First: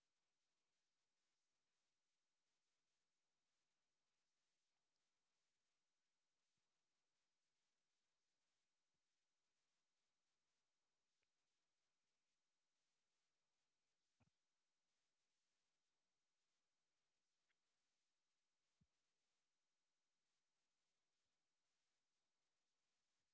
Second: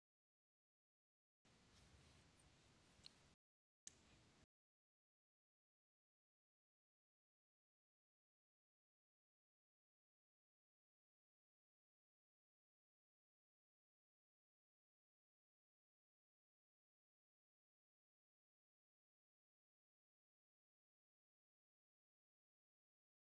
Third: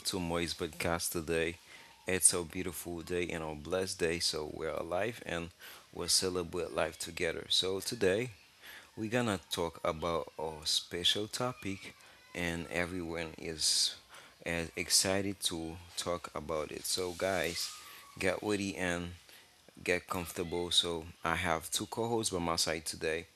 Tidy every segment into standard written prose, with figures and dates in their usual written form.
to Moy's podcast today. It's a beautiful day and a blessed day, so we're alive and we'll celebrate life together. So today we're gonna talk about our special topic, and everyone is as excited to talk about it. So, guys, get ready and get comfortable. So I have two co hosts by my side today.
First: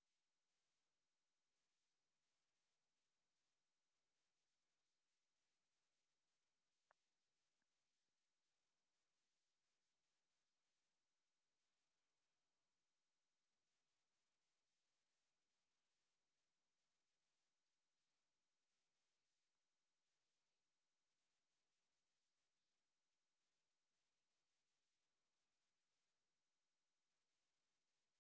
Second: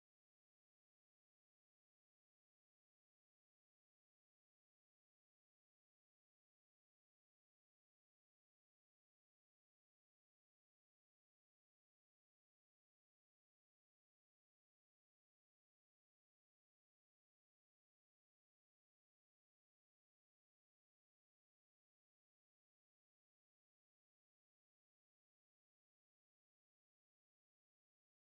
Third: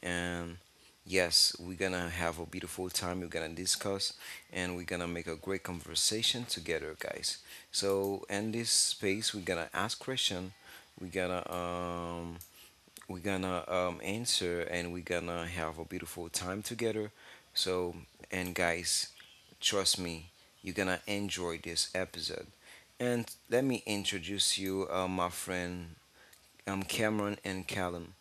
And yes, we're gonna have a beautiful time. We're gonna discuss and we're gonna make a great conversation together, guys. So in this space, we're gonna ask question. We're gonna um, we're gonna answer and we're gonna have a beautiful time together. So and guys, trust me, you're gonna enjoy this episode. And let me introduce you, my friend, Cameron and Callum.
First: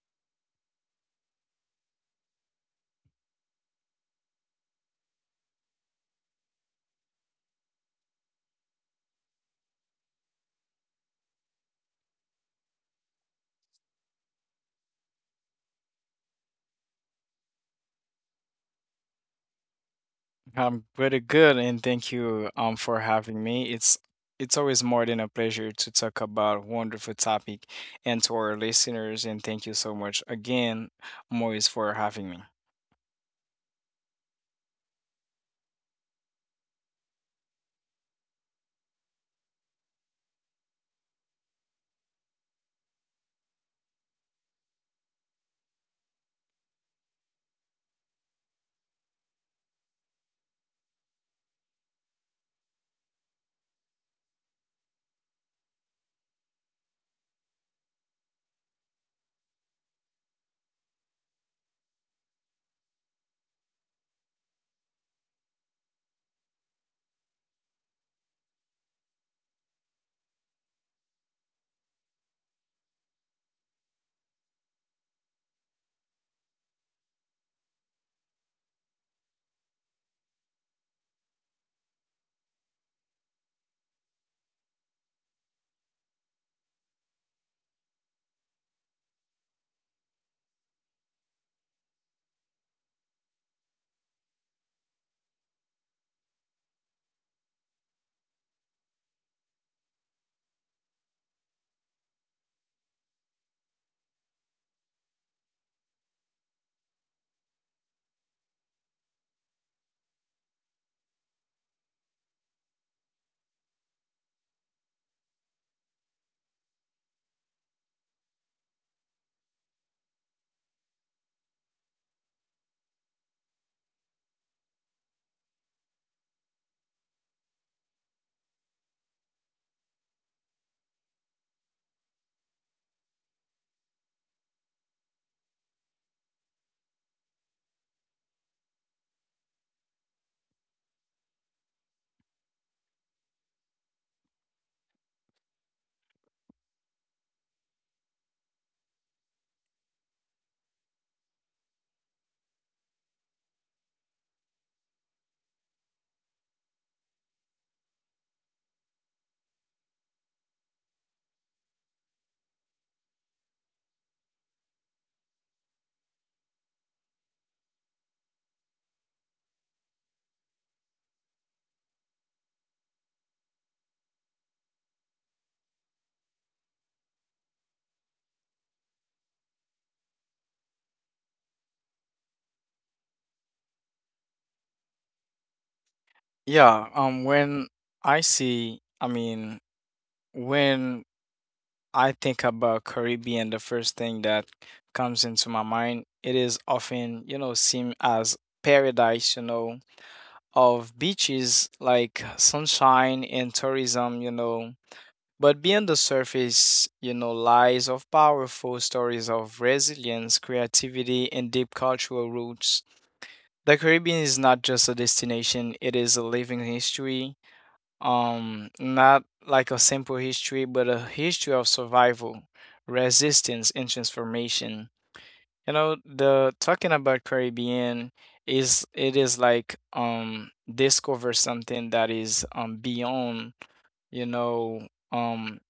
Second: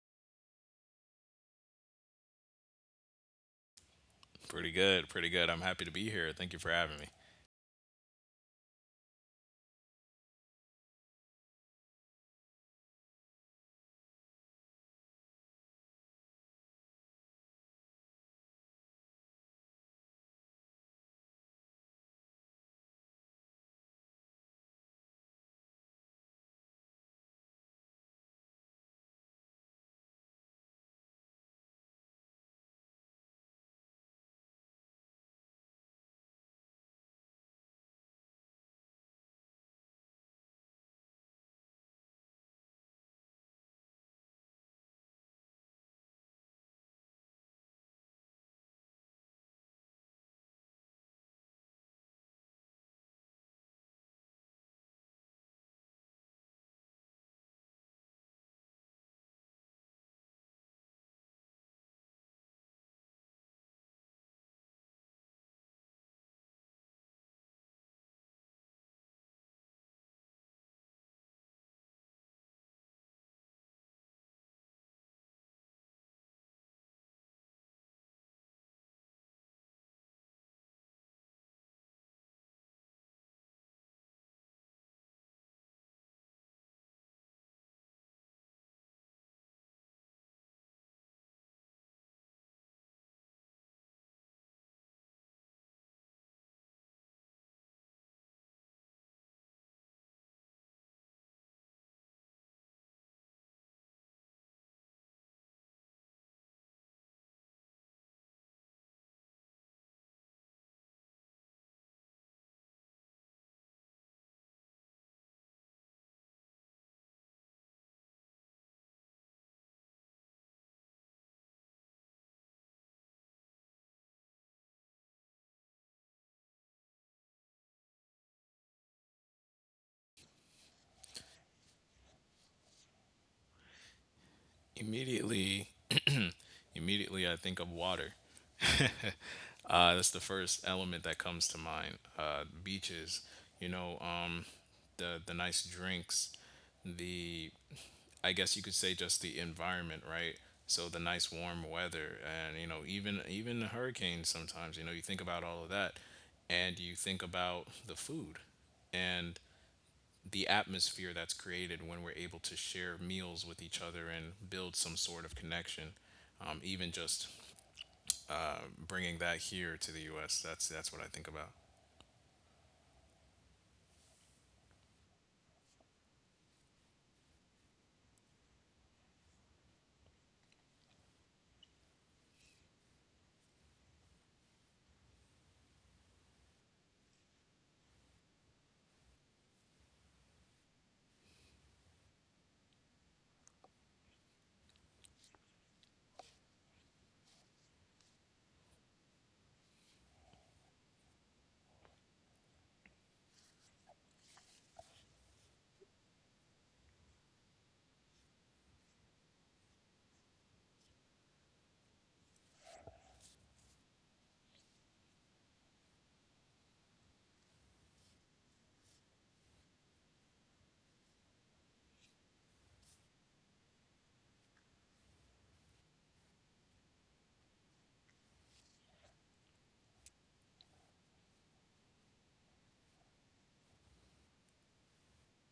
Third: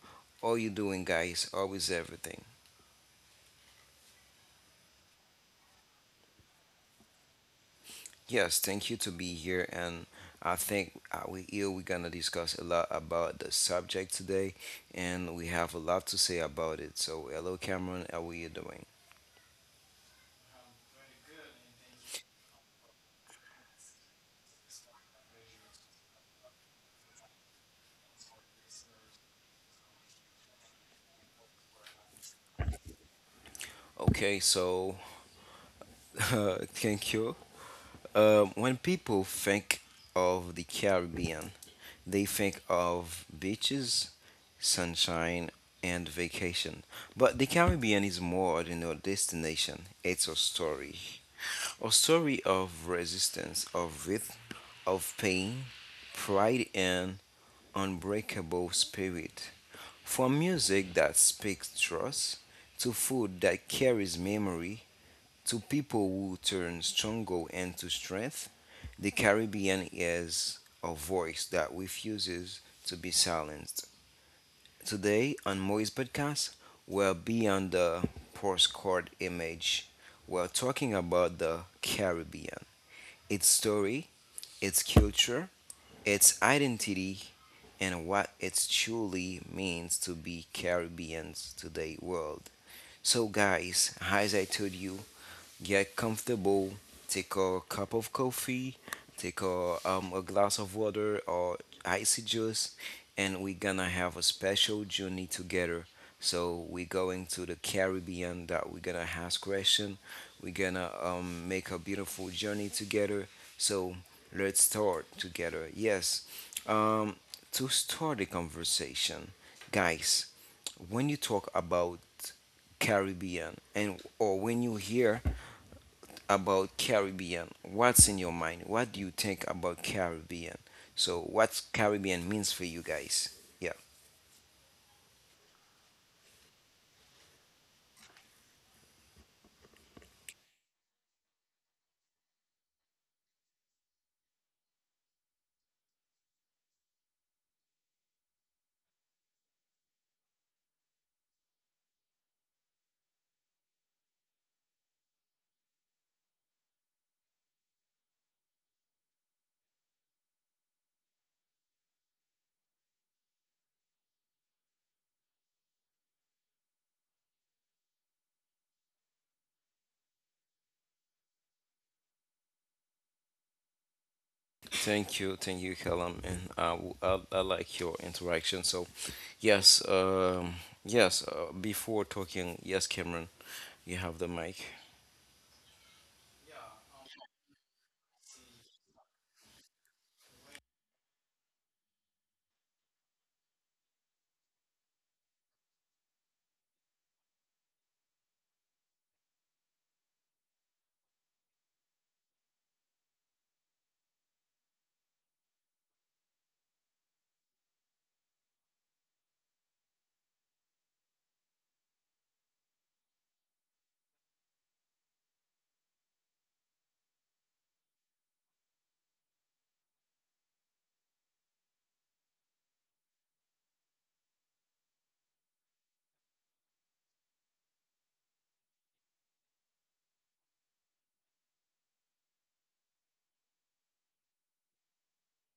How you doing, guys? Always everything. Pretty good, pretty good. I'm happy to be here. Thank you for having me. Yes, thank you to be here, and I think we here we're gonna discuss a lot about the subject today, and we have a lot to say about it. So, hello, Cameron, how are you doing? I'm pretty good, and thank you for having me. It's always more than a pleasure to talk about a wonderful topic and to our listeners, and thank you so much again, Moise, for having me. Okay, so thank you. When people think of the Caribbean, they think of beaches, sunshine, and vacation. But the Caribbean is more than a destination; it's a story. A story of resistance, of wrath, of pain, pride, and unbreakable spirit. From music that speaks trust, to food that carries memory, to people who turn struggle into strength, the Caribbean is a voice that refuses to be silenced. Today on Moise Podcast, we're beyond the postcard image. We're talking about the Caribbean, its story, its culture, its identity, and what it truly means to be Caribbeans to the world. So, guys, as I told you, get comfortable, take a cup of coffee, take a glass of water or icy juice, and we're gonna have a special journey together. So we're going to the Caribbean that we're gonna ask question. We're gonna make a beautiful journey together. So let's start together. Yes. Um, to start the conversation, guys, when you talk about Caribbean and or when you hear about Caribbean. What's in your mind? What do you think about Caribbean? So what Caribbean means for you guys? Yeah. Immediately, immediately, I think of water. That's the first element that comes to mind. Beaches, you know, um, the nice drinks, the I guess you could say just the environment, right? So the nice warm weather, and you know, even even the hurricanes. Sometimes, you know, you think about all of that, and you think about the food, and the atmosphere that's created when we're able to share meals with each other and build some sort of connection. Even just bringing that here to the U.S. That's what I think about. Thank you, Callum, and uh, I like your interaction. So, yes, yes. Before talking, yes, Cameron, you have the mic. Yeah, when I see, I mean, when I think about Caribbean, the first thing that comes into my mind, it is often, you know, seen as paradise, you know, of beaches like sunshine and tourism, you know. But beyond the surface, you know, lies of powerful stories of resilience, creativity, and deep cultural roots. The Caribbean is not just a destination, it is a living history. Not like a simple history, but a history of survival, resistance, and transformation. You know, the talking about Caribbean is it is like discover something that is beyond, you know,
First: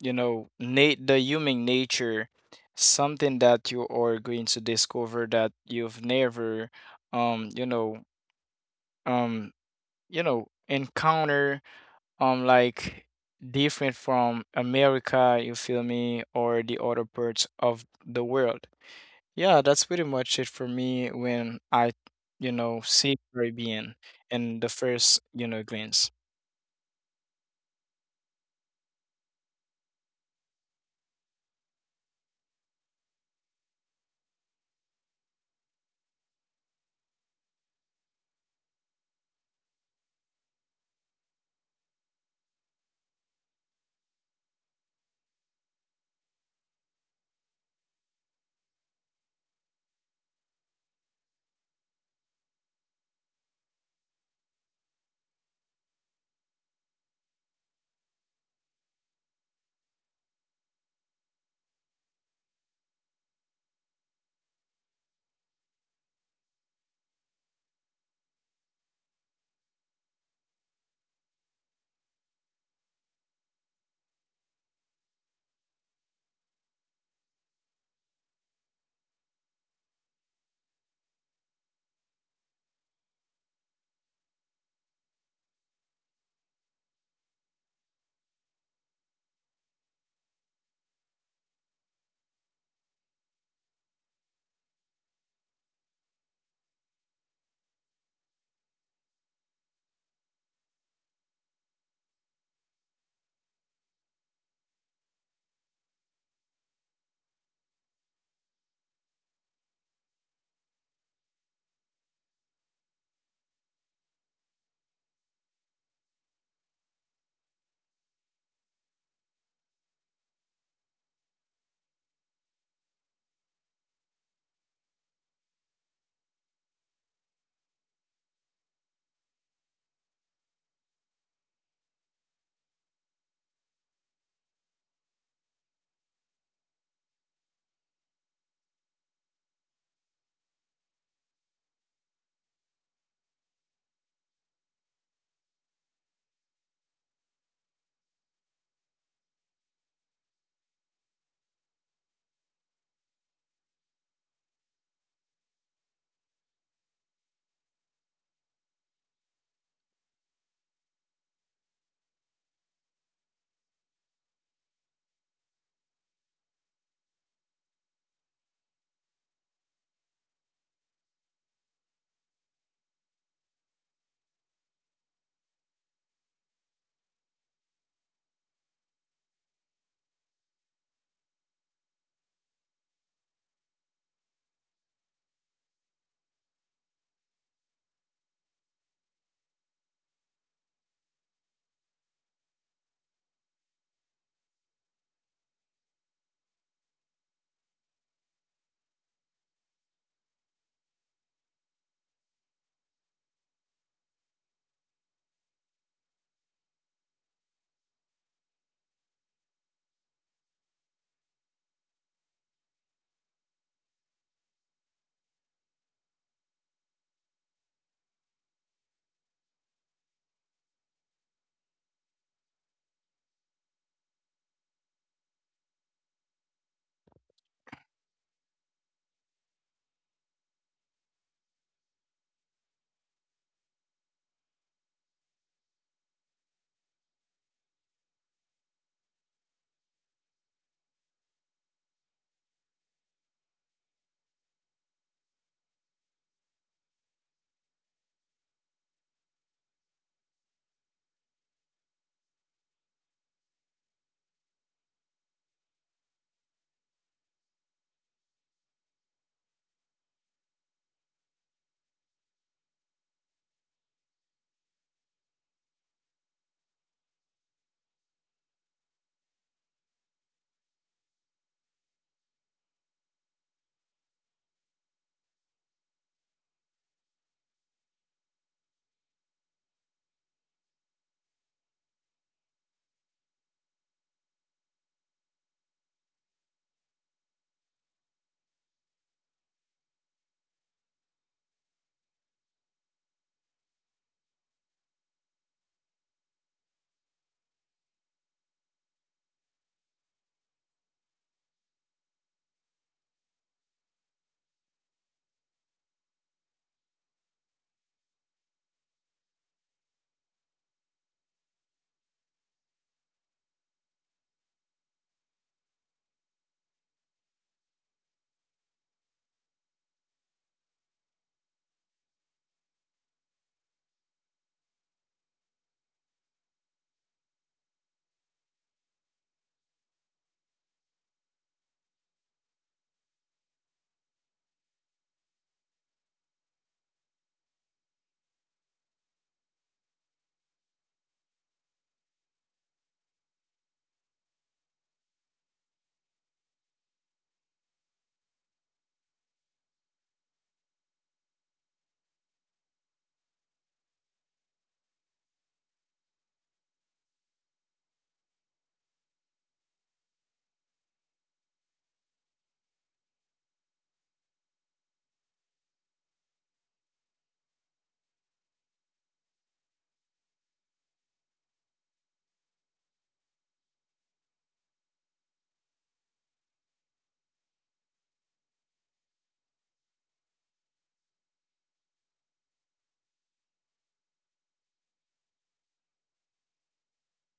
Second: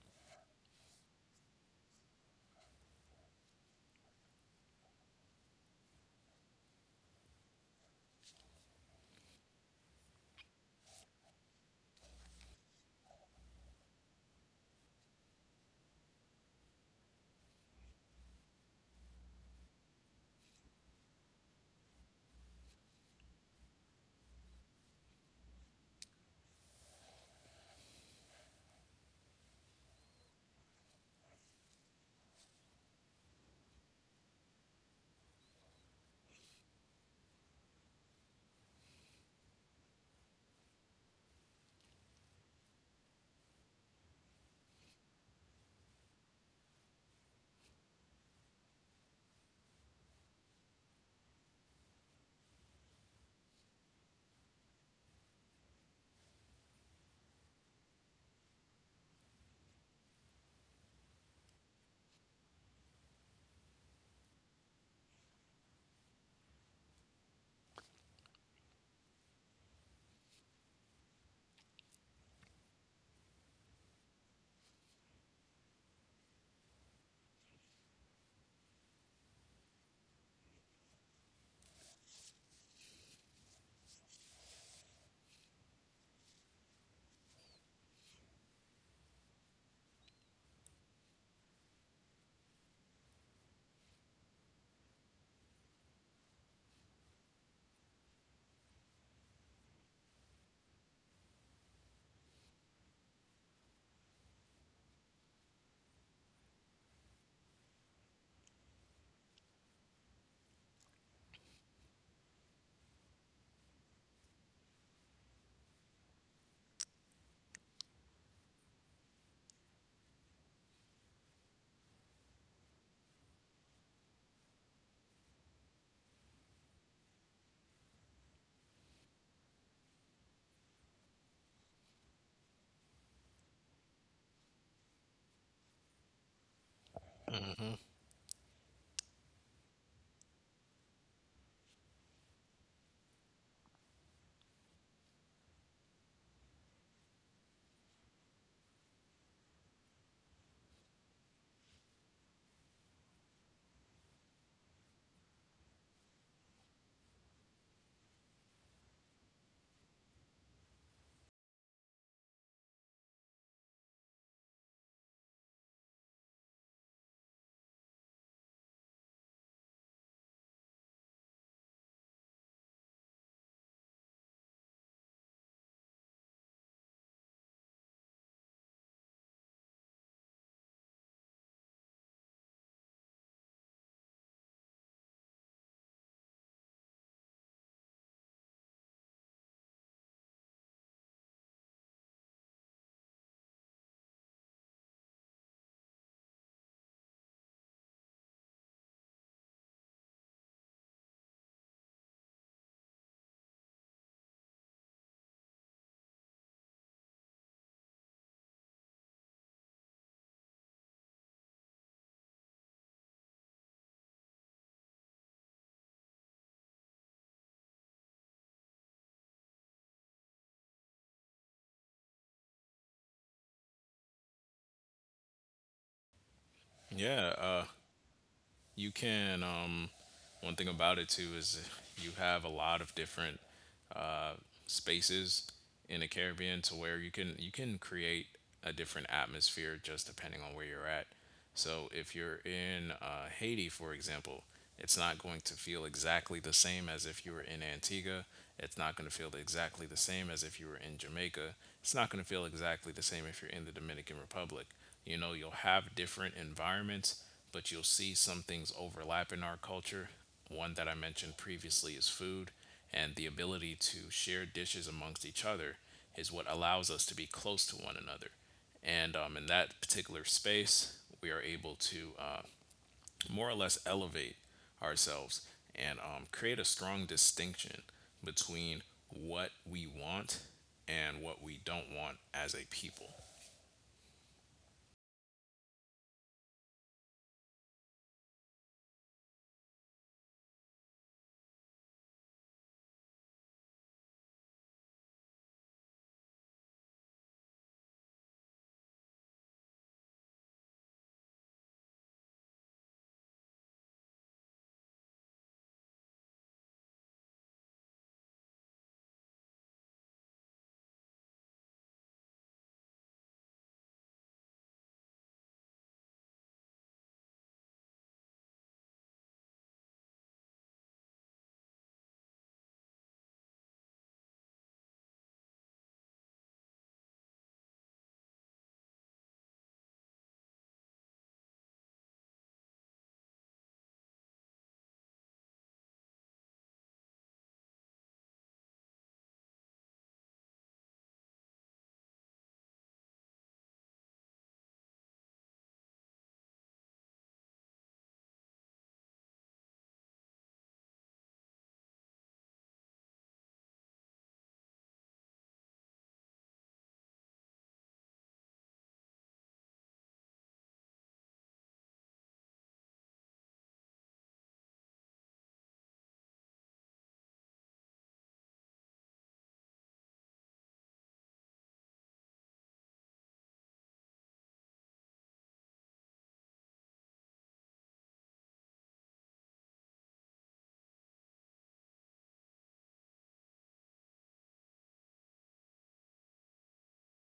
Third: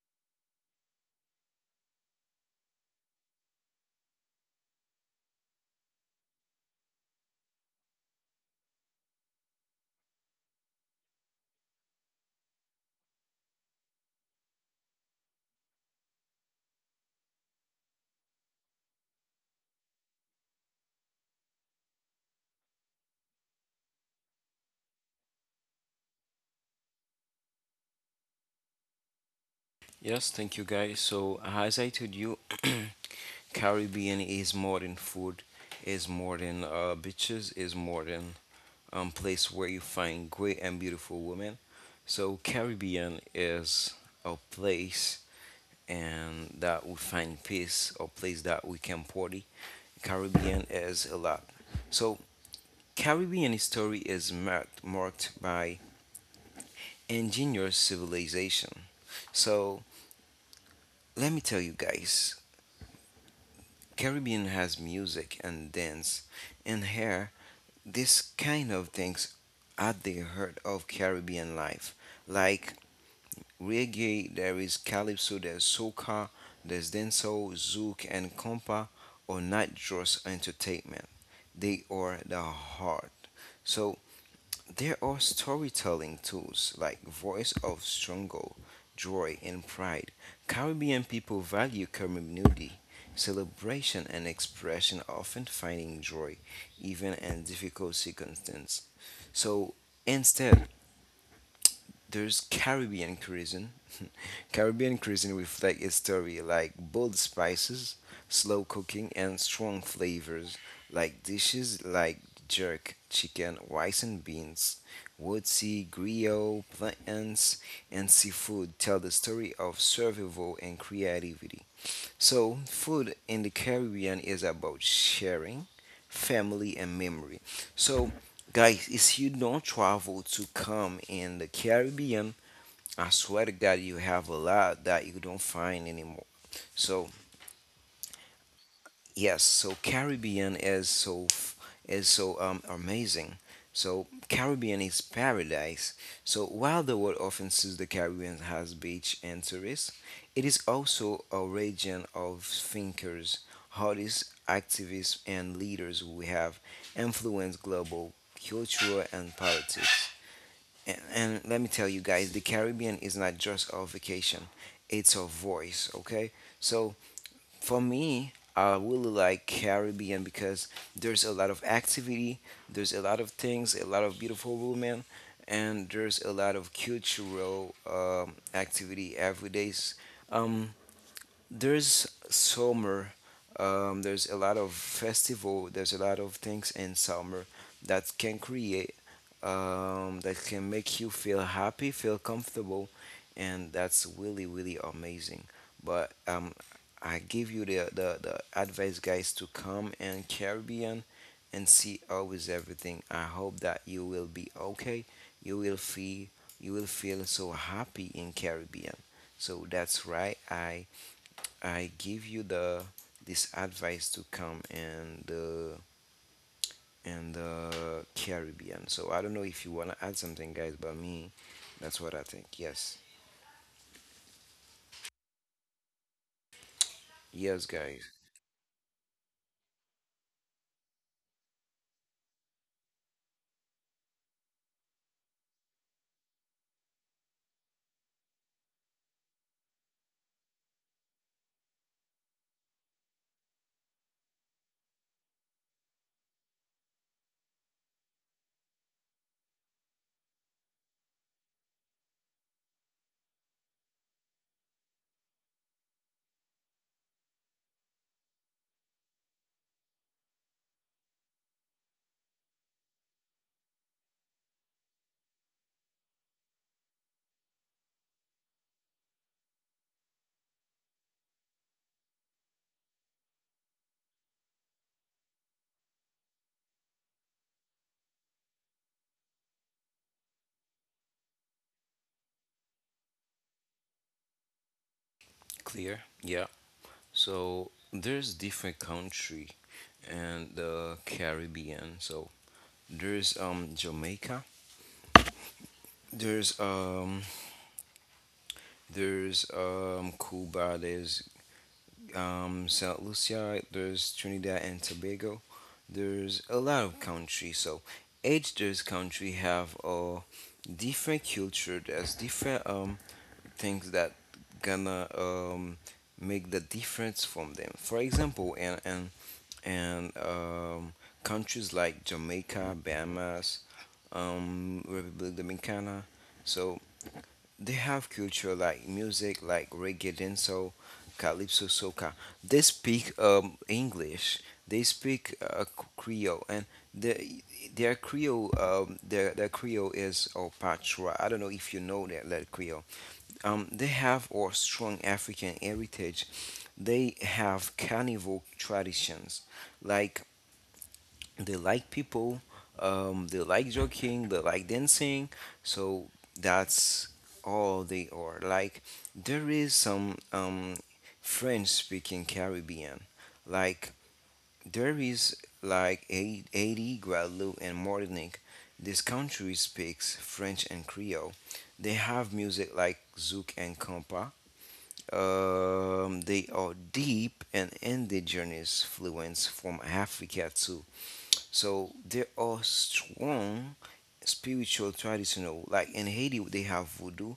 the human nature, something that you are going to discover that you've never um you know um encounter, like different from America, you feel me, or the other parts of the world. Yeah, that's pretty much it for me when I, you know, see Caribbean in the first, you know, glance. Yes, thank you, guys. So, as I told you, Caribbean is more than food, is more than beaches, is more than place where you find great and beautiful women. So Caribbean is a place and that we find peace, a place that we can party. Caribbean is a lot. So Caribbean history is marked by ingenious civilization. So let me tell you guys, Caribbean has music and dance, and here this kind of things at the heart of Caribbean life, like reggae, there is calypso, there's soca, there's dancehall, zouk, and compa are not just entertainment. They are the heart. So there are storytelling tools like voice of struggle, joy, and pride. Caribbean people value community, celebration, and expression, often finding joy even in difficult circumstances. So instead, there's Caribbean cuisine. Caribbean cuisine reflects its story like bold spices, slow cooking, and strong flavors, like dishes like jerk chicken, rice and beans, woodsy, griot, plants, and seafood tell the story of survival and creativity. So food in the Caribbean is about sharing, family, and memory. So, guys, if you don't travel to come in the Caribbean, I swear to God, you have a lot that you don't find anymore. So hmm yes, so Caribbean is is so amazing. So Caribbean is paradise. So while the world often sees the Caribbean as beach and tourists, it is also a region of thinkers, artists, activists, and leaders who have influenced global culture and politics. And, let me tell you guys, the Caribbean is not just a vacation; it's a voice. Okay, so for me, I really like Caribbean because there's a lot of activity, there's a lot of things, a lot of beautiful women, and there's a lot of cultural activity every day. Um, there's summer, there's a lot of festival, there's a lot of things in summer that can create, that can make you feel happy, feel comfortable, and that's really really amazing, but I give you the advice guys to come in caribbean and see always everything. I hope that you will be okay, you will feel, you will feel so happy in caribbean. So that's right, I give you the this advice to come and the Caribbean. So I don't know if you wanna add something, guys, but me, that's what I think. Yes, Yeah, yes, guys. you can. One thing about it too is you have a lot of different uh, spaces in the Caribbean to where you can create a different atmosphere just depending on where you're at. So if you're in Haiti, for example, it's not going to feel exactly the same as if you were in Antigua. It's not going to feel exactly the same as if you were in Jamaica. It's not going to feel exactly the same if you're in the Dominican Republic. You know, you'll have different environments, but you'll see some things overlap in our culture. One that I mentioned previously is food, and the ability to share dishes amongst each other is what allows us to be close to one another and in that particular space, we are able to more or less elevate ourselves and create a strong distinction between what we want and what we don't want as a people. Clear? Yeah. So there's different country and the Caribbean. So there's Jamaica. There's um there's Cuba. There's Saint Lucia, there's Trinidad and Tobago, there's a lot of country. So each those country have a different culture. There's different things that gonna make the difference from them. For example, and countries like Jamaica, Bahamas, Republic Dominicana. So they have culture like music, like reggae, dancehall, calypso, soca. They speak English. They speak Creole, and the their Creole is or Patois. I don't know if you know that that Creole. They have or strong African heritage. They have carnival traditions, like they like people, they like joking, they like dancing, so that's all they are like. There is some, french speaking caribbean, like there is like haiti, guadeloupe, and martinique. This country speaks french and creole. They have music like zouk and compa. They are deep and ended journeys fluence from africa too. So there are strong spiritual traditional like in Haiti they have voodoo.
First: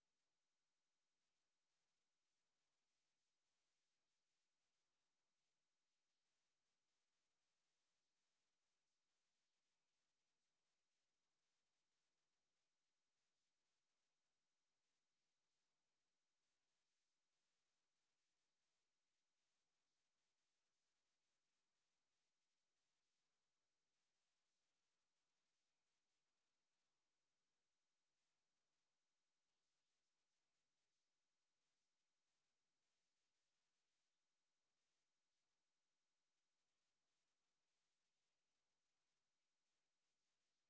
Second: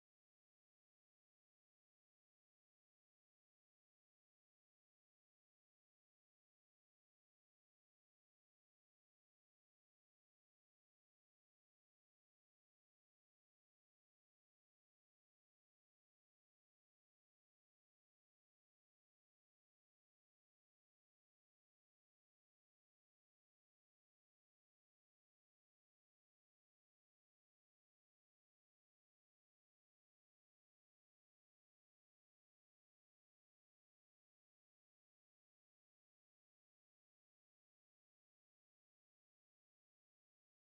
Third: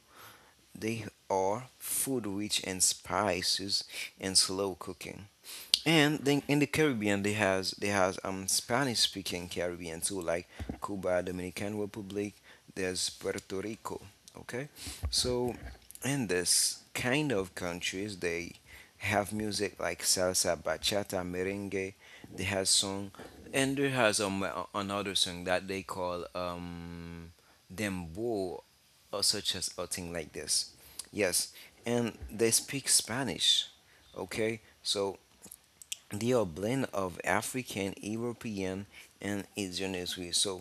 They are food rich and spices and slow cooking. And then in the Caribbean, they has Spanish speaking Caribbean too, like Cuba, Dominican Republic. There's Puerto Rico. Okay, so in this kind of countries, they have music like salsa, bachata, merengue. They has song, and there has another song that they call dembow, or such as a thing like this. Yes, and they speak Spanish. Okay, so they are blend of African, European, and Asian as well. So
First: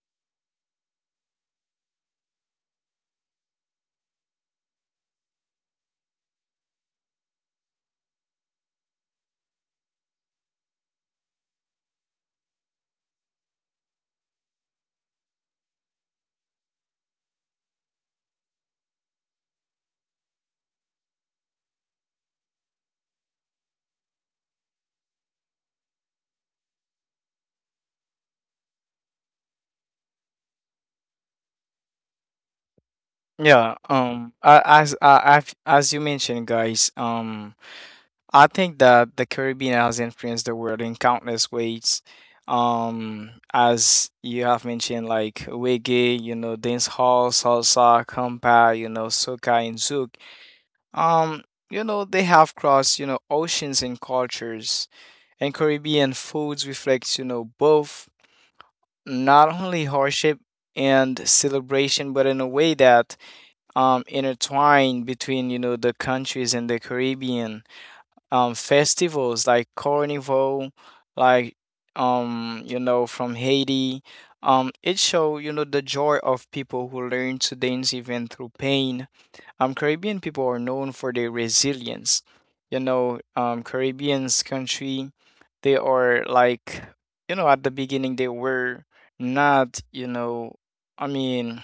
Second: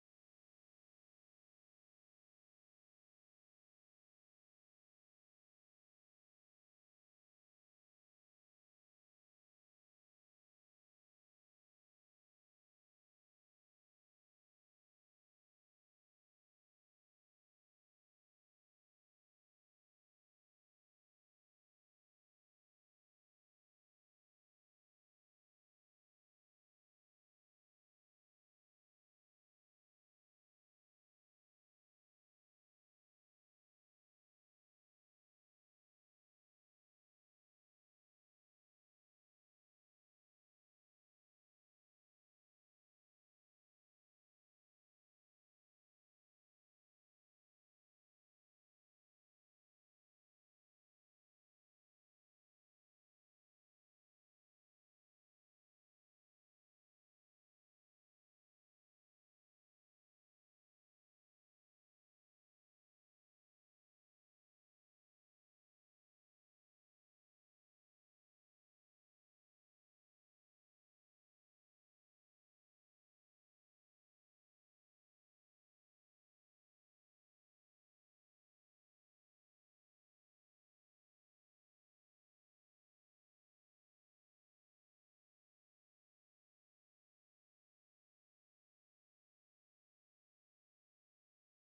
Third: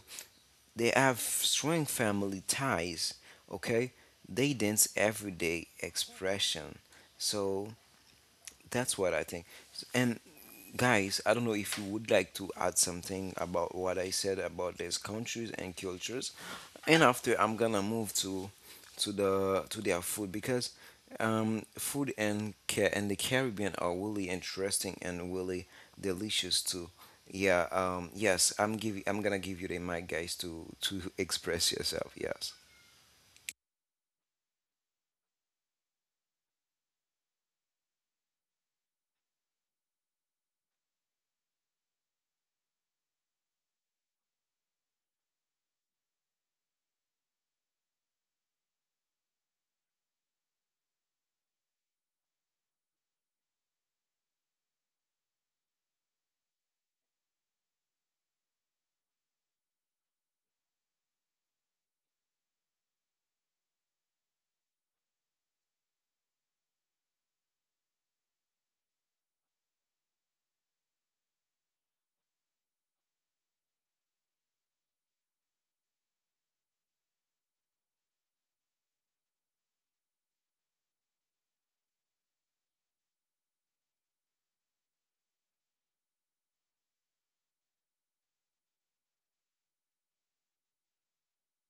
they have strong family ties. Okay, they dance everyday expression. So that's what I think. And guys, I don't know if you would like to add something about what I said about these countries and cultures, and after I'm gonna move to their food because um, food and the Caribbean are really interesting and really delicious too. Yeah, yes, I'm gonna give you the mic, guys, to express yourself. Yes, As you mentioned, guys, I think that the Caribbean has influenced the world in countless ways. As you have mentioned, like reggae, you know, dancehall, salsa, compa, you know, soca, and zouk. Um, you know, they have crossed, you know, oceans and cultures. And Caribbean foods reflects, you know, both not only hardship and celebration, but in a way that intertwine between, you know, the countries in the Caribbean, festivals like carnival, like, you know, from Haiti. It show, you know, the joy of people who learn to dance even through pain. Caribbean people are known for their resilience, you know. Caribbean's country, they are like, you know, at the beginning they were not, you know, I mean,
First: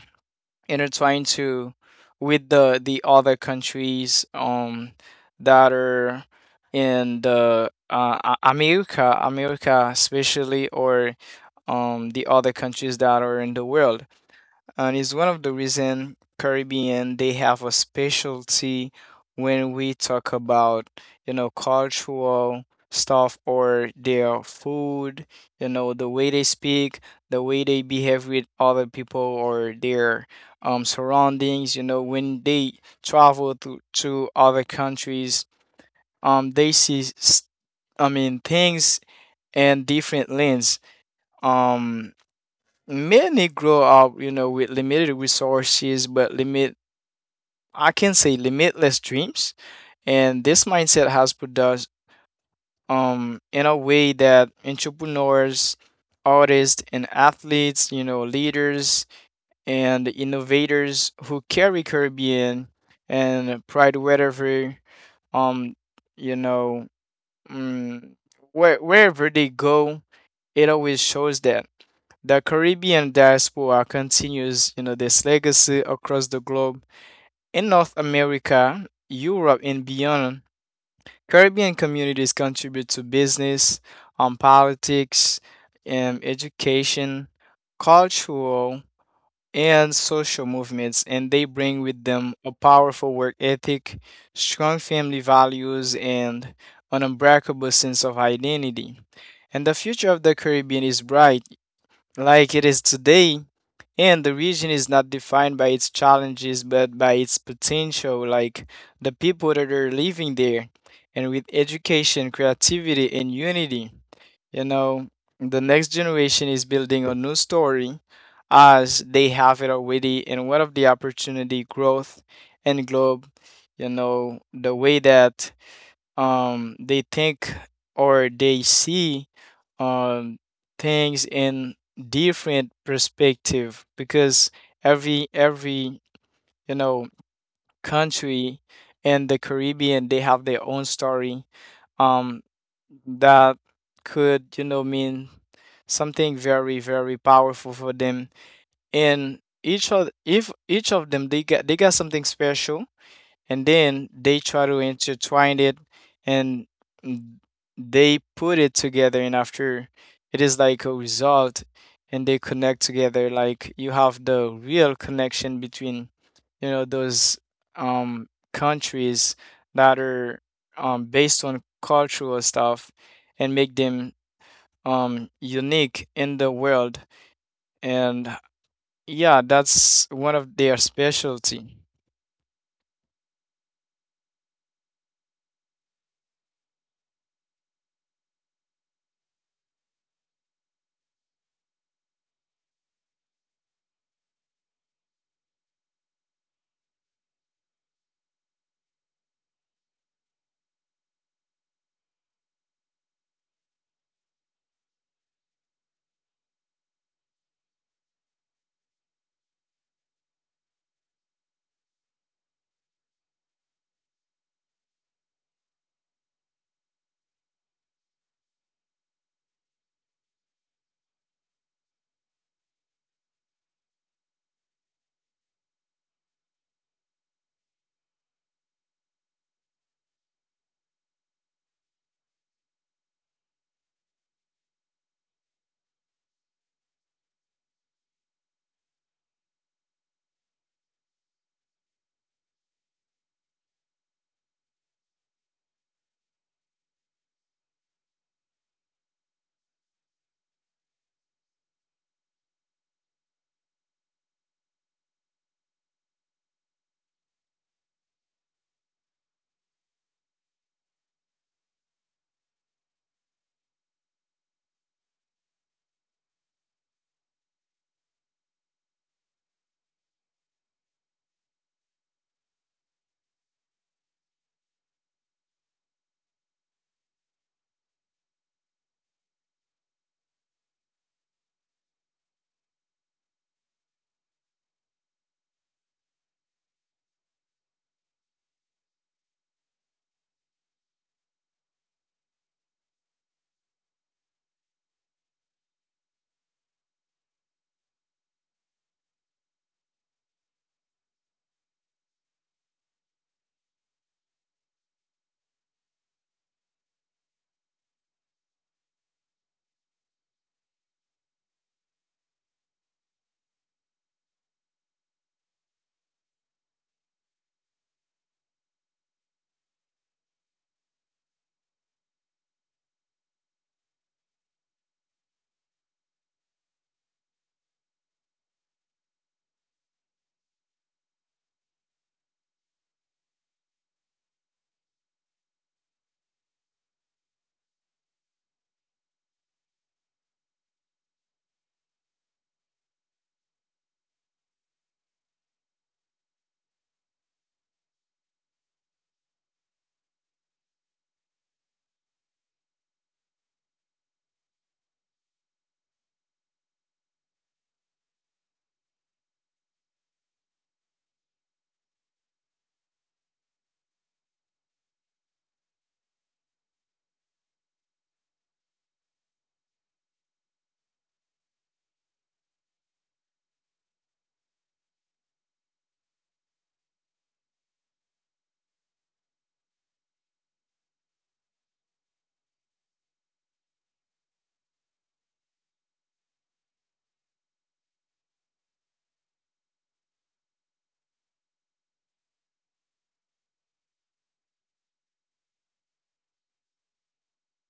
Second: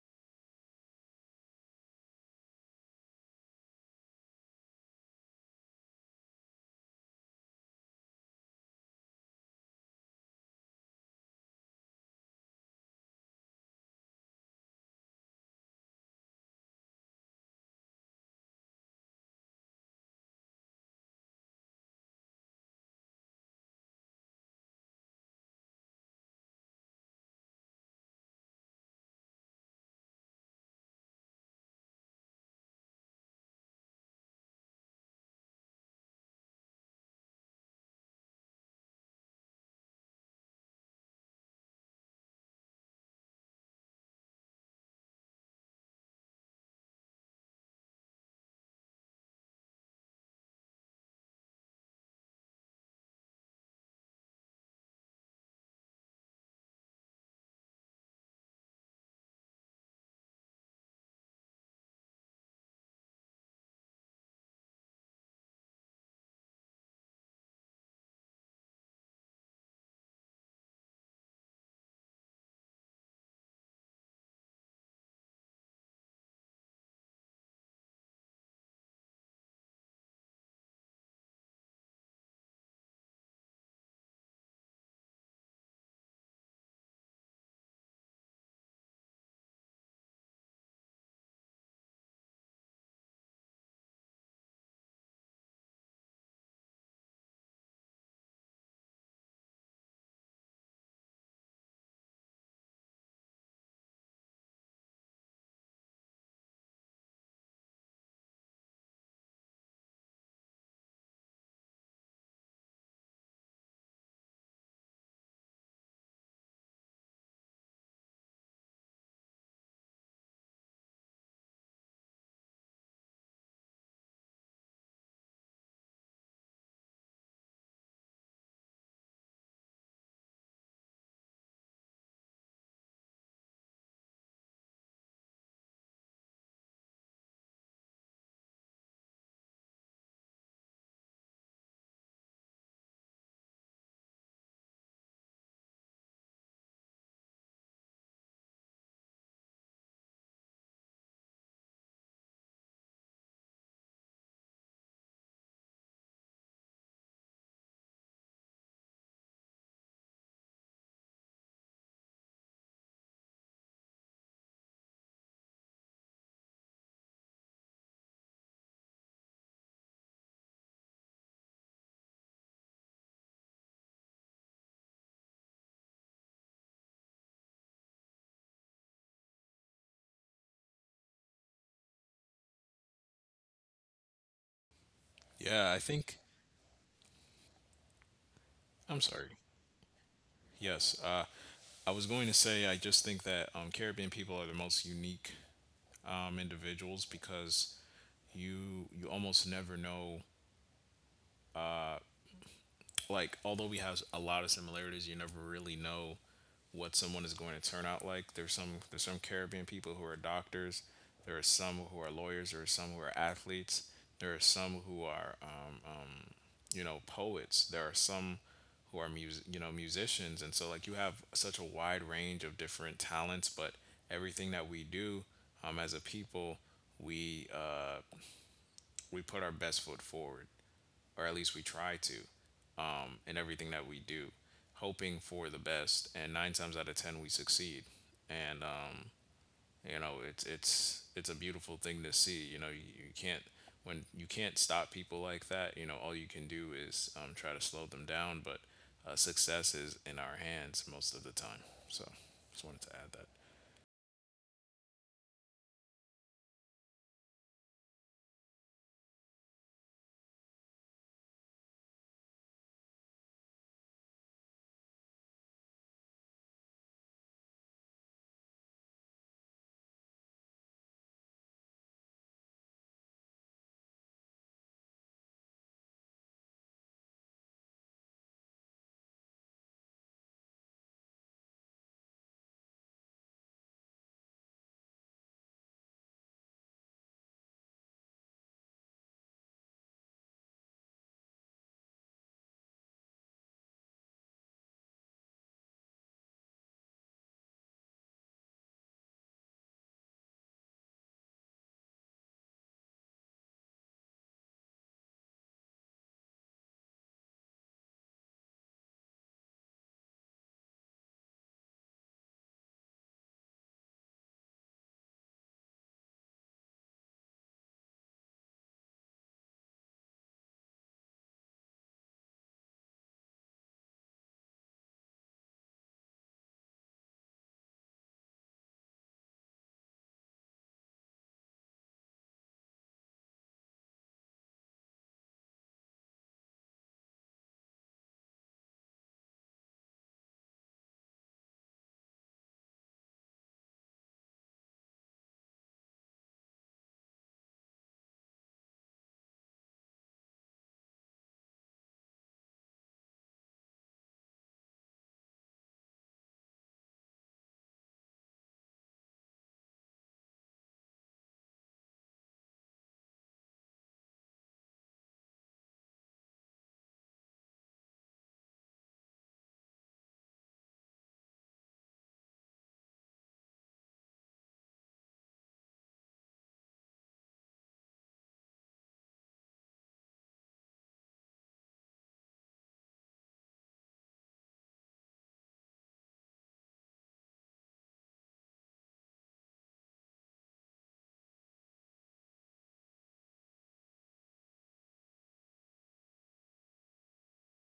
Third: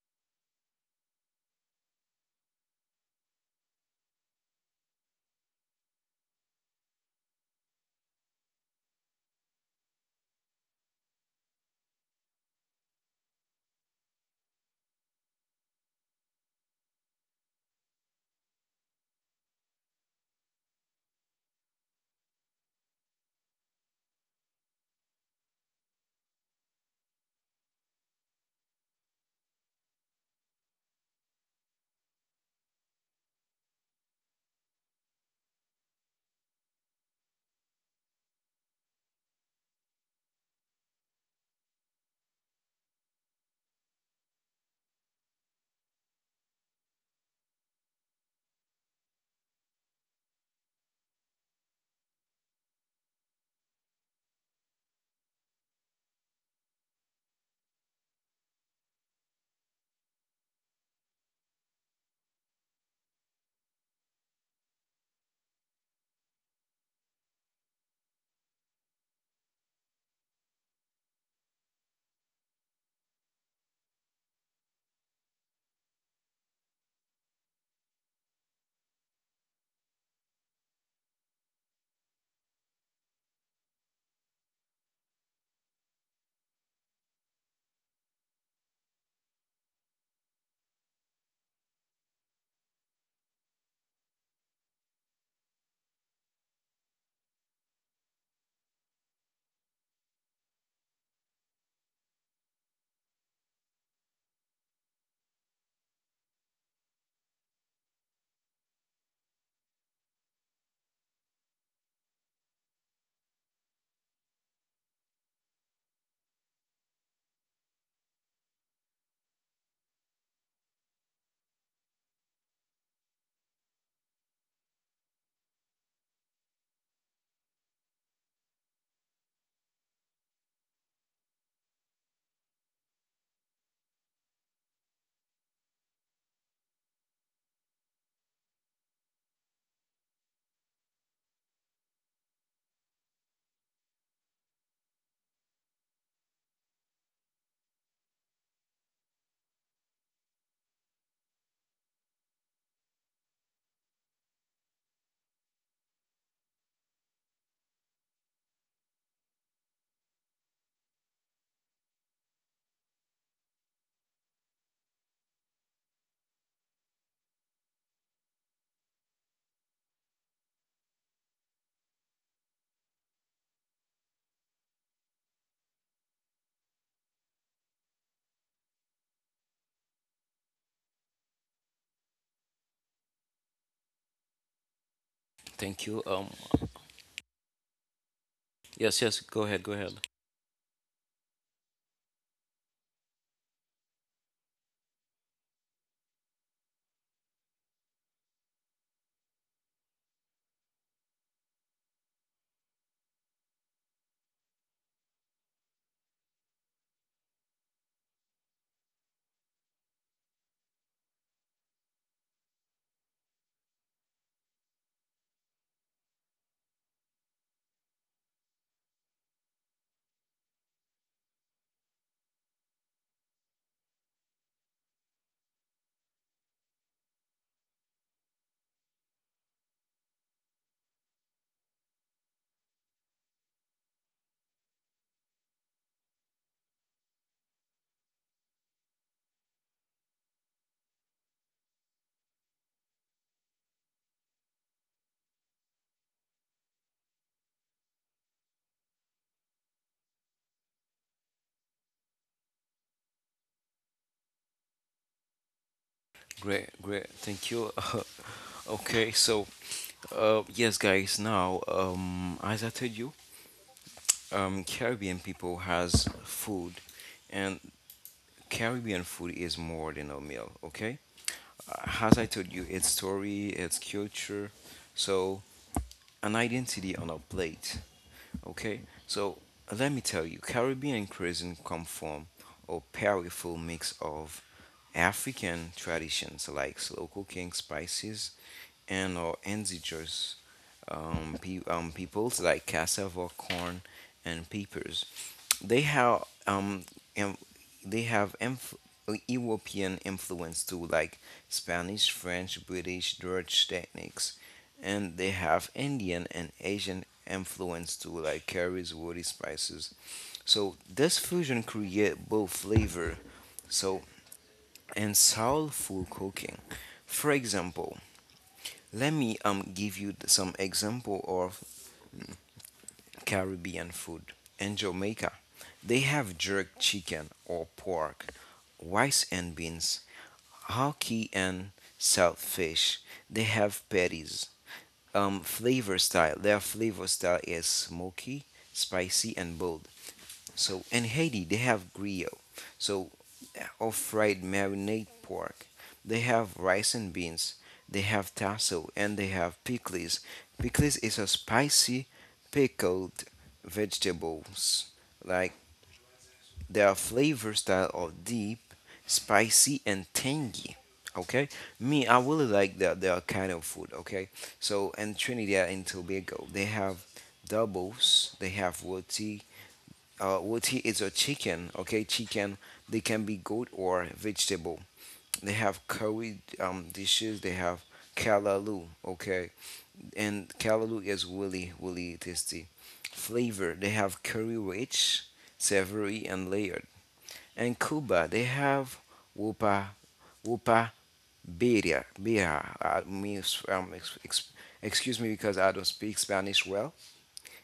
intertwined to with the other countries, that are in the America, America especially, or the other countries that are in the world, and it's one of the reason Caribbean they have a specialty when we talk about, you know, cultural stuff or their food, you know, the way they speak, the way they behave with other people or their surroundings. You know, when they travel to other countries, um they see s- I mean, things in different lens. Um Many grow up, you know, with limited resources, but limit I can say limitless dreams. And this mindset has put us in a way that entrepreneurs, artists and athletes, you know, leaders and innovators who carry Caribbean and pride wherever, um you know mm, wherever they go, it always shows that the Caribbean diaspora continues, you know, this legacy across the globe. In North America, Europe, and beyond, Caribbean communities contribute to business, politics, education, cultural, and social movements, and they bring with them a powerful work ethic, strong family values, and an unbreakable sense of identity. And the future of the Caribbean is bright like it is today. And the region is not defined by its challenges, but by its potential, like the people that are living there. And with education, creativity, and unity, you know, the next generation is building a new story as they have it already. And what of the opportunity, growth, and globe? You know, the way that they think or they see um things in different perspective, because every you know country in the Caribbean they have their own story, um that could, you know, mean something very very powerful for them, and each of if each of them they got something special, and then they try to intertwine it and, mm, they put it together, and after it is like a result, and they connect together, like you have the real connection between, you know, those um countries that are based on cultural stuff, and make them unique in the world. And yeah, that's one of their specialty. Yeah, I thank you. think. I'm Yes, yes, sorry. go ahead, go ahead. Yes, uh, I was going to say I just think that Caribbean people are the most unique individuals because you almost never know like although we have a lot of similarities, you never really know what someone is going to turn out like. There's some Caribbean people who are doctors. There are some who are lawyers. There are some who are athletes. There are some who are you know poets. There are some who are you know musicians. And so like you have such a wide range of different talents, but everything that we do as a people, we uh, we put our best foot forward or at least we try to, in everything that we do, hoping for the best. And nine times out of ten, we succeed. And you know, it's a beautiful thing to see. You know, you can't when you can't stop people like that. You know, all you can do is try to slow them down. But success is in our hands most of the time. So, just wanted to add that. Great, great. Thank you. okay, so yes, guys. Now, as I told you, Caribbean people has food, and Caribbean food is more than a meal. Okay, as I told you, it's story, it's culture, so an identity on a plate. Okay, so let me tell you, Caribbean cuisine come from a powerful mix of African traditions like slow cooking, spices, and or indigenous, um, peoples like cassava, corn, and peppers. They have em- they have inf- European influence too, like Spanish, French, British, Dutch techniques, and they have Indian and Asian influence too, like curries, woody spices. So this fusion create both flavor, so and soulful cooking. For example, let me give you some example of Caribbean food. In Jamaica, they have jerk chicken or pork, rice and beans, hockey, and saltfish. They have patties. Flavor style. Their flavor style is smoky, spicy, and bold. So in Haiti, they have griot. So or fried marinade pork. They have rice and beans. They have tasso and they have pickles. Pickles is a spicy pickled vegetables. Like their flavor style of deep, spicy, and tangy. Okay, me I really like that their kind of food. Okay, so in Trinidad and Tobago they have doubles, they have roti, roti is a chicken, okay? Chicken, they can be goat or vegetable. They have curry dishes, they have kalaloo, okay? And kalaloo is really, really tasty. Flavor, they have curry rich, savory, and layered. And Cuba, they have wupa, wupa birria. I mean, um, ex, ex, excuse me because I don't speak Spanish well,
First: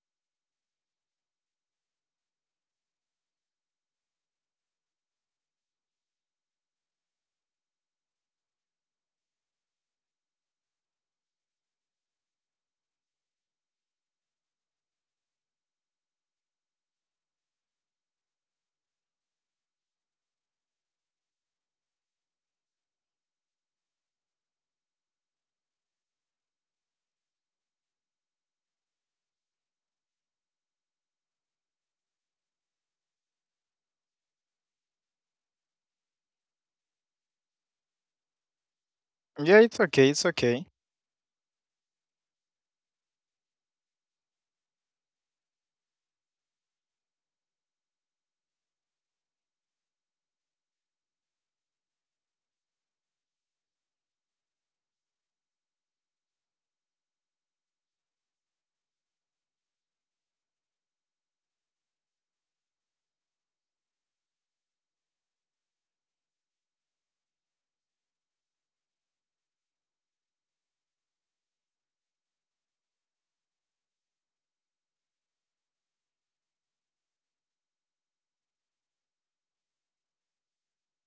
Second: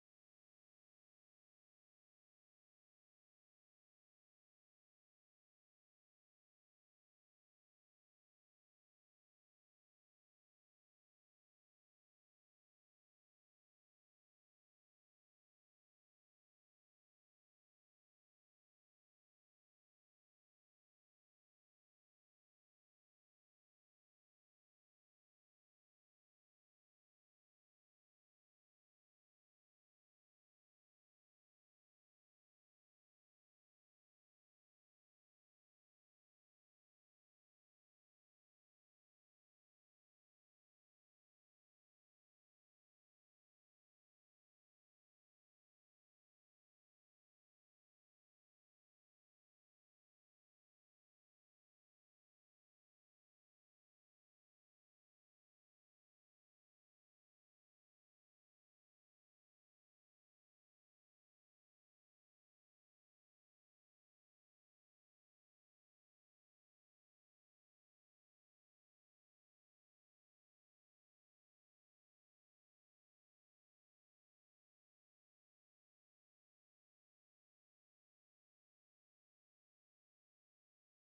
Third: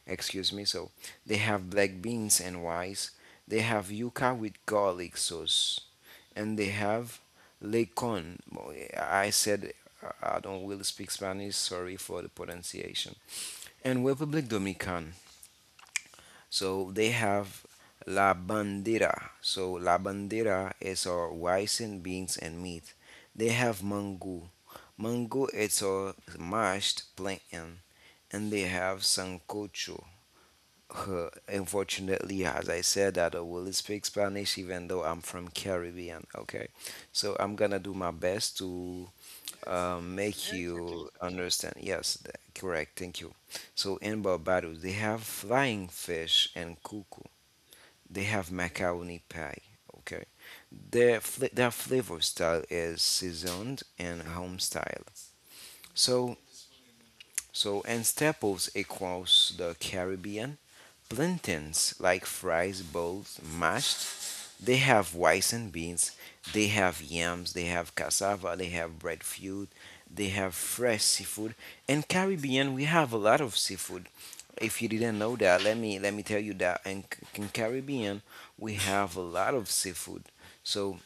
excuse me. So they have black beans and rice. They have yuca with garlic sauce, and they have lecon. Well, I said I don't really speak Spanish. Sorry for the pronunciation. And Republic Dominican. So they have la bandera. So la bandera is our rice and beans and meat. They have mango. Mango is our mashed plantain, and they have sancocho. Unfortunately, as I said, I don't really speak Spanish, even though I'm from Caribbean. Okay, so I'm gonna do my best to Yeah, it's okay, it's make okay. you understand. Yes, correct. Thank you. So in Barbados, they have flying fish and cuckoo. They have macaroni pie. Okay, their flavor style is seasoned and home style. So so and staples across the Caribbean. Plantains like fries, both mashed. They have rice and beans. They have yams. They have cassava. They have breadfruit. They have fresh seafood. And Caribbean, we have a lot of seafood. If you didn't know that, let me tell you that. In Caribbean, we have a lot of seafood. So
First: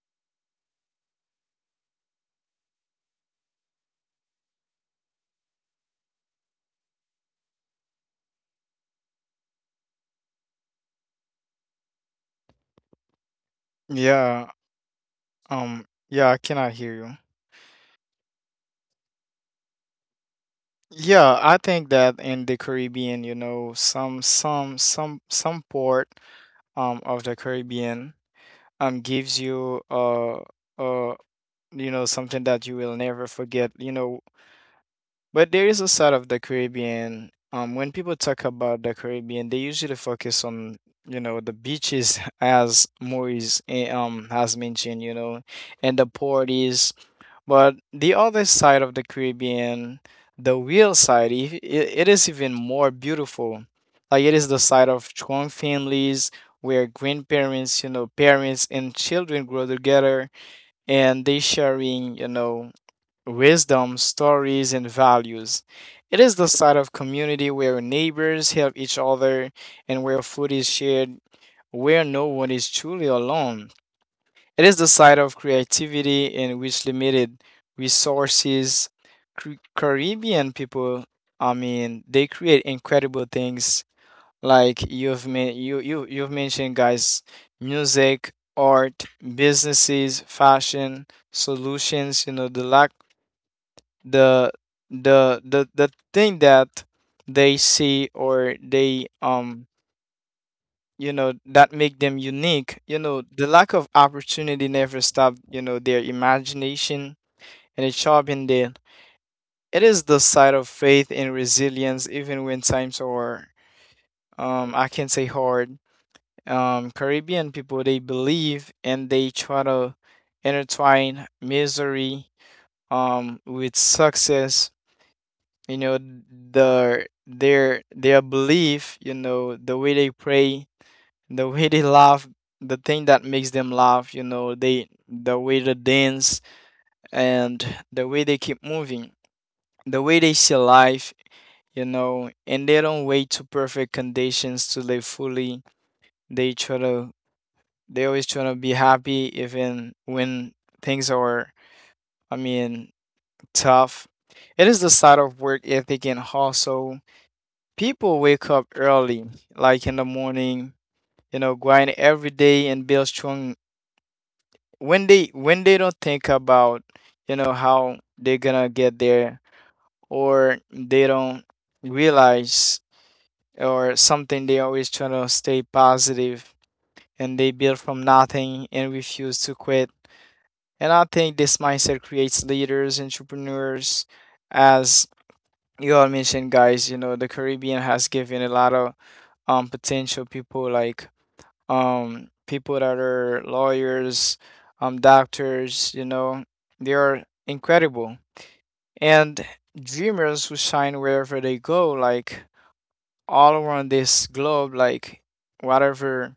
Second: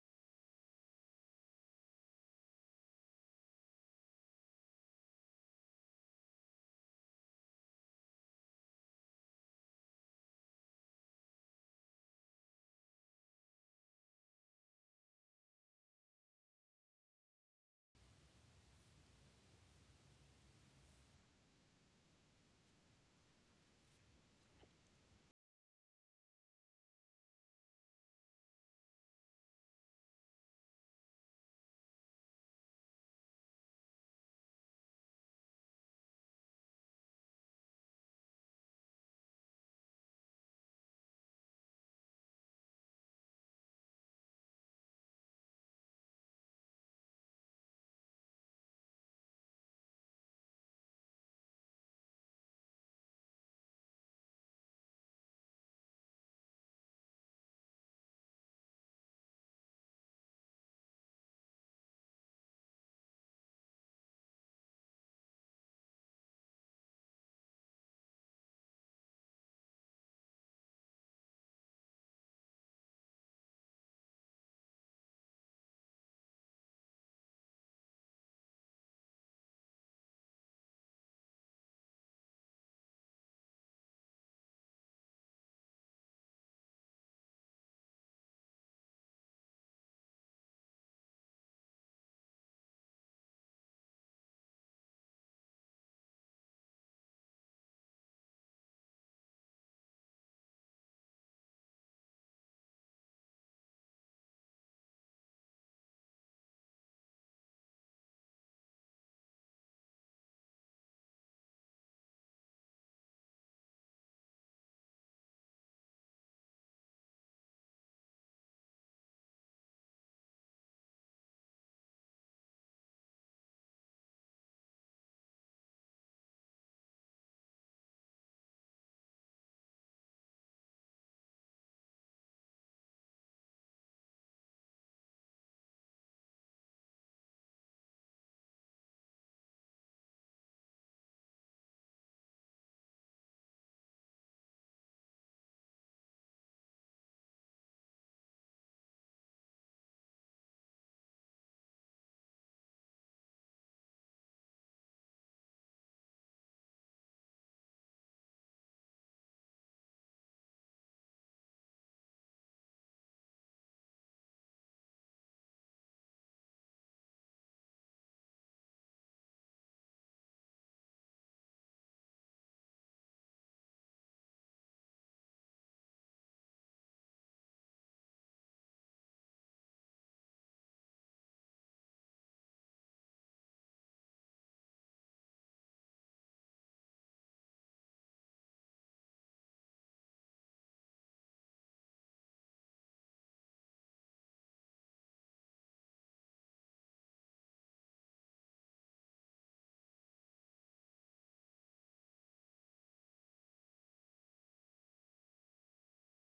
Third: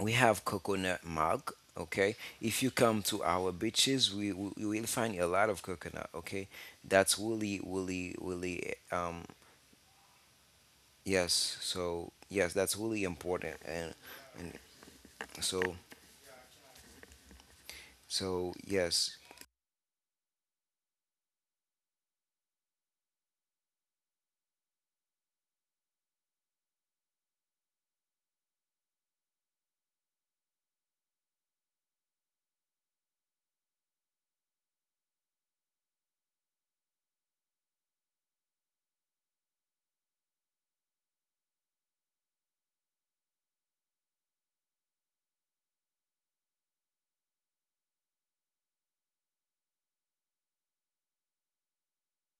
we have coconut milk. Okay, if you come to our beaches, we will find a lot of coconut. Okay, that's really really really um. Yes, so yes, that's really important, Yeah. and so Yeah, I cannot hear you. so yes, Yeah, I think that in the Caribbean, you know, some port of the Caribbean gives you uh you know something that you will never forget, you know. But there is a side of the Caribbean. When people talk about the Caribbean, they usually focus on, you know, the beaches, as Maurice, has mentioned, you know, and the port is. But the other side of the Caribbean, the real side, it is even more beautiful. Like it is the side of strong families, where grandparents, you know, parents and children grow together, and they sharing, you know, wisdom, stories and values. It is the side of community where neighbors help each other and where food is shared, where no one is truly alone. It is the side of creativity in which limited resources, Caribbean people, I mean, they create incredible things, like you, you've mentioned, guys, music, art, businesses, fashion, solutions, you know, the the thing that they see, or they, you know, that make them unique, you know, the lack of opportunity never stopped, you know, their imagination, and it sharpened them. It is the side of faith and resilience, even when times are, I can say, hard. Caribbean people, they believe, and they try to intertwine misery with success, you know. The their belief, you know, the way they pray, the way they laugh, the thing that makes them laugh, you know, the way they dance, and the way they keep moving, the way they see life, you know, and they don't wait to perfect conditions to live fully. They try to, they always try to be happy even when things are, I mean, tough. It is the side of work ethic and hustle. People wake up early, like in the morning, you know, grind every day and build strong when they, don't think about, you know, how they're gonna get there, or they don't realize or something, they always trying to stay positive, and they build from nothing and refuse to quit. And I think this mindset creates leaders, entrepreneurs, as you all mentioned, guys. You know, the Caribbean has given a lot of potential people, like people that are lawyers, doctors, you know. They are incredible and dreamers who shine wherever they go, like all around this globe, like whatever,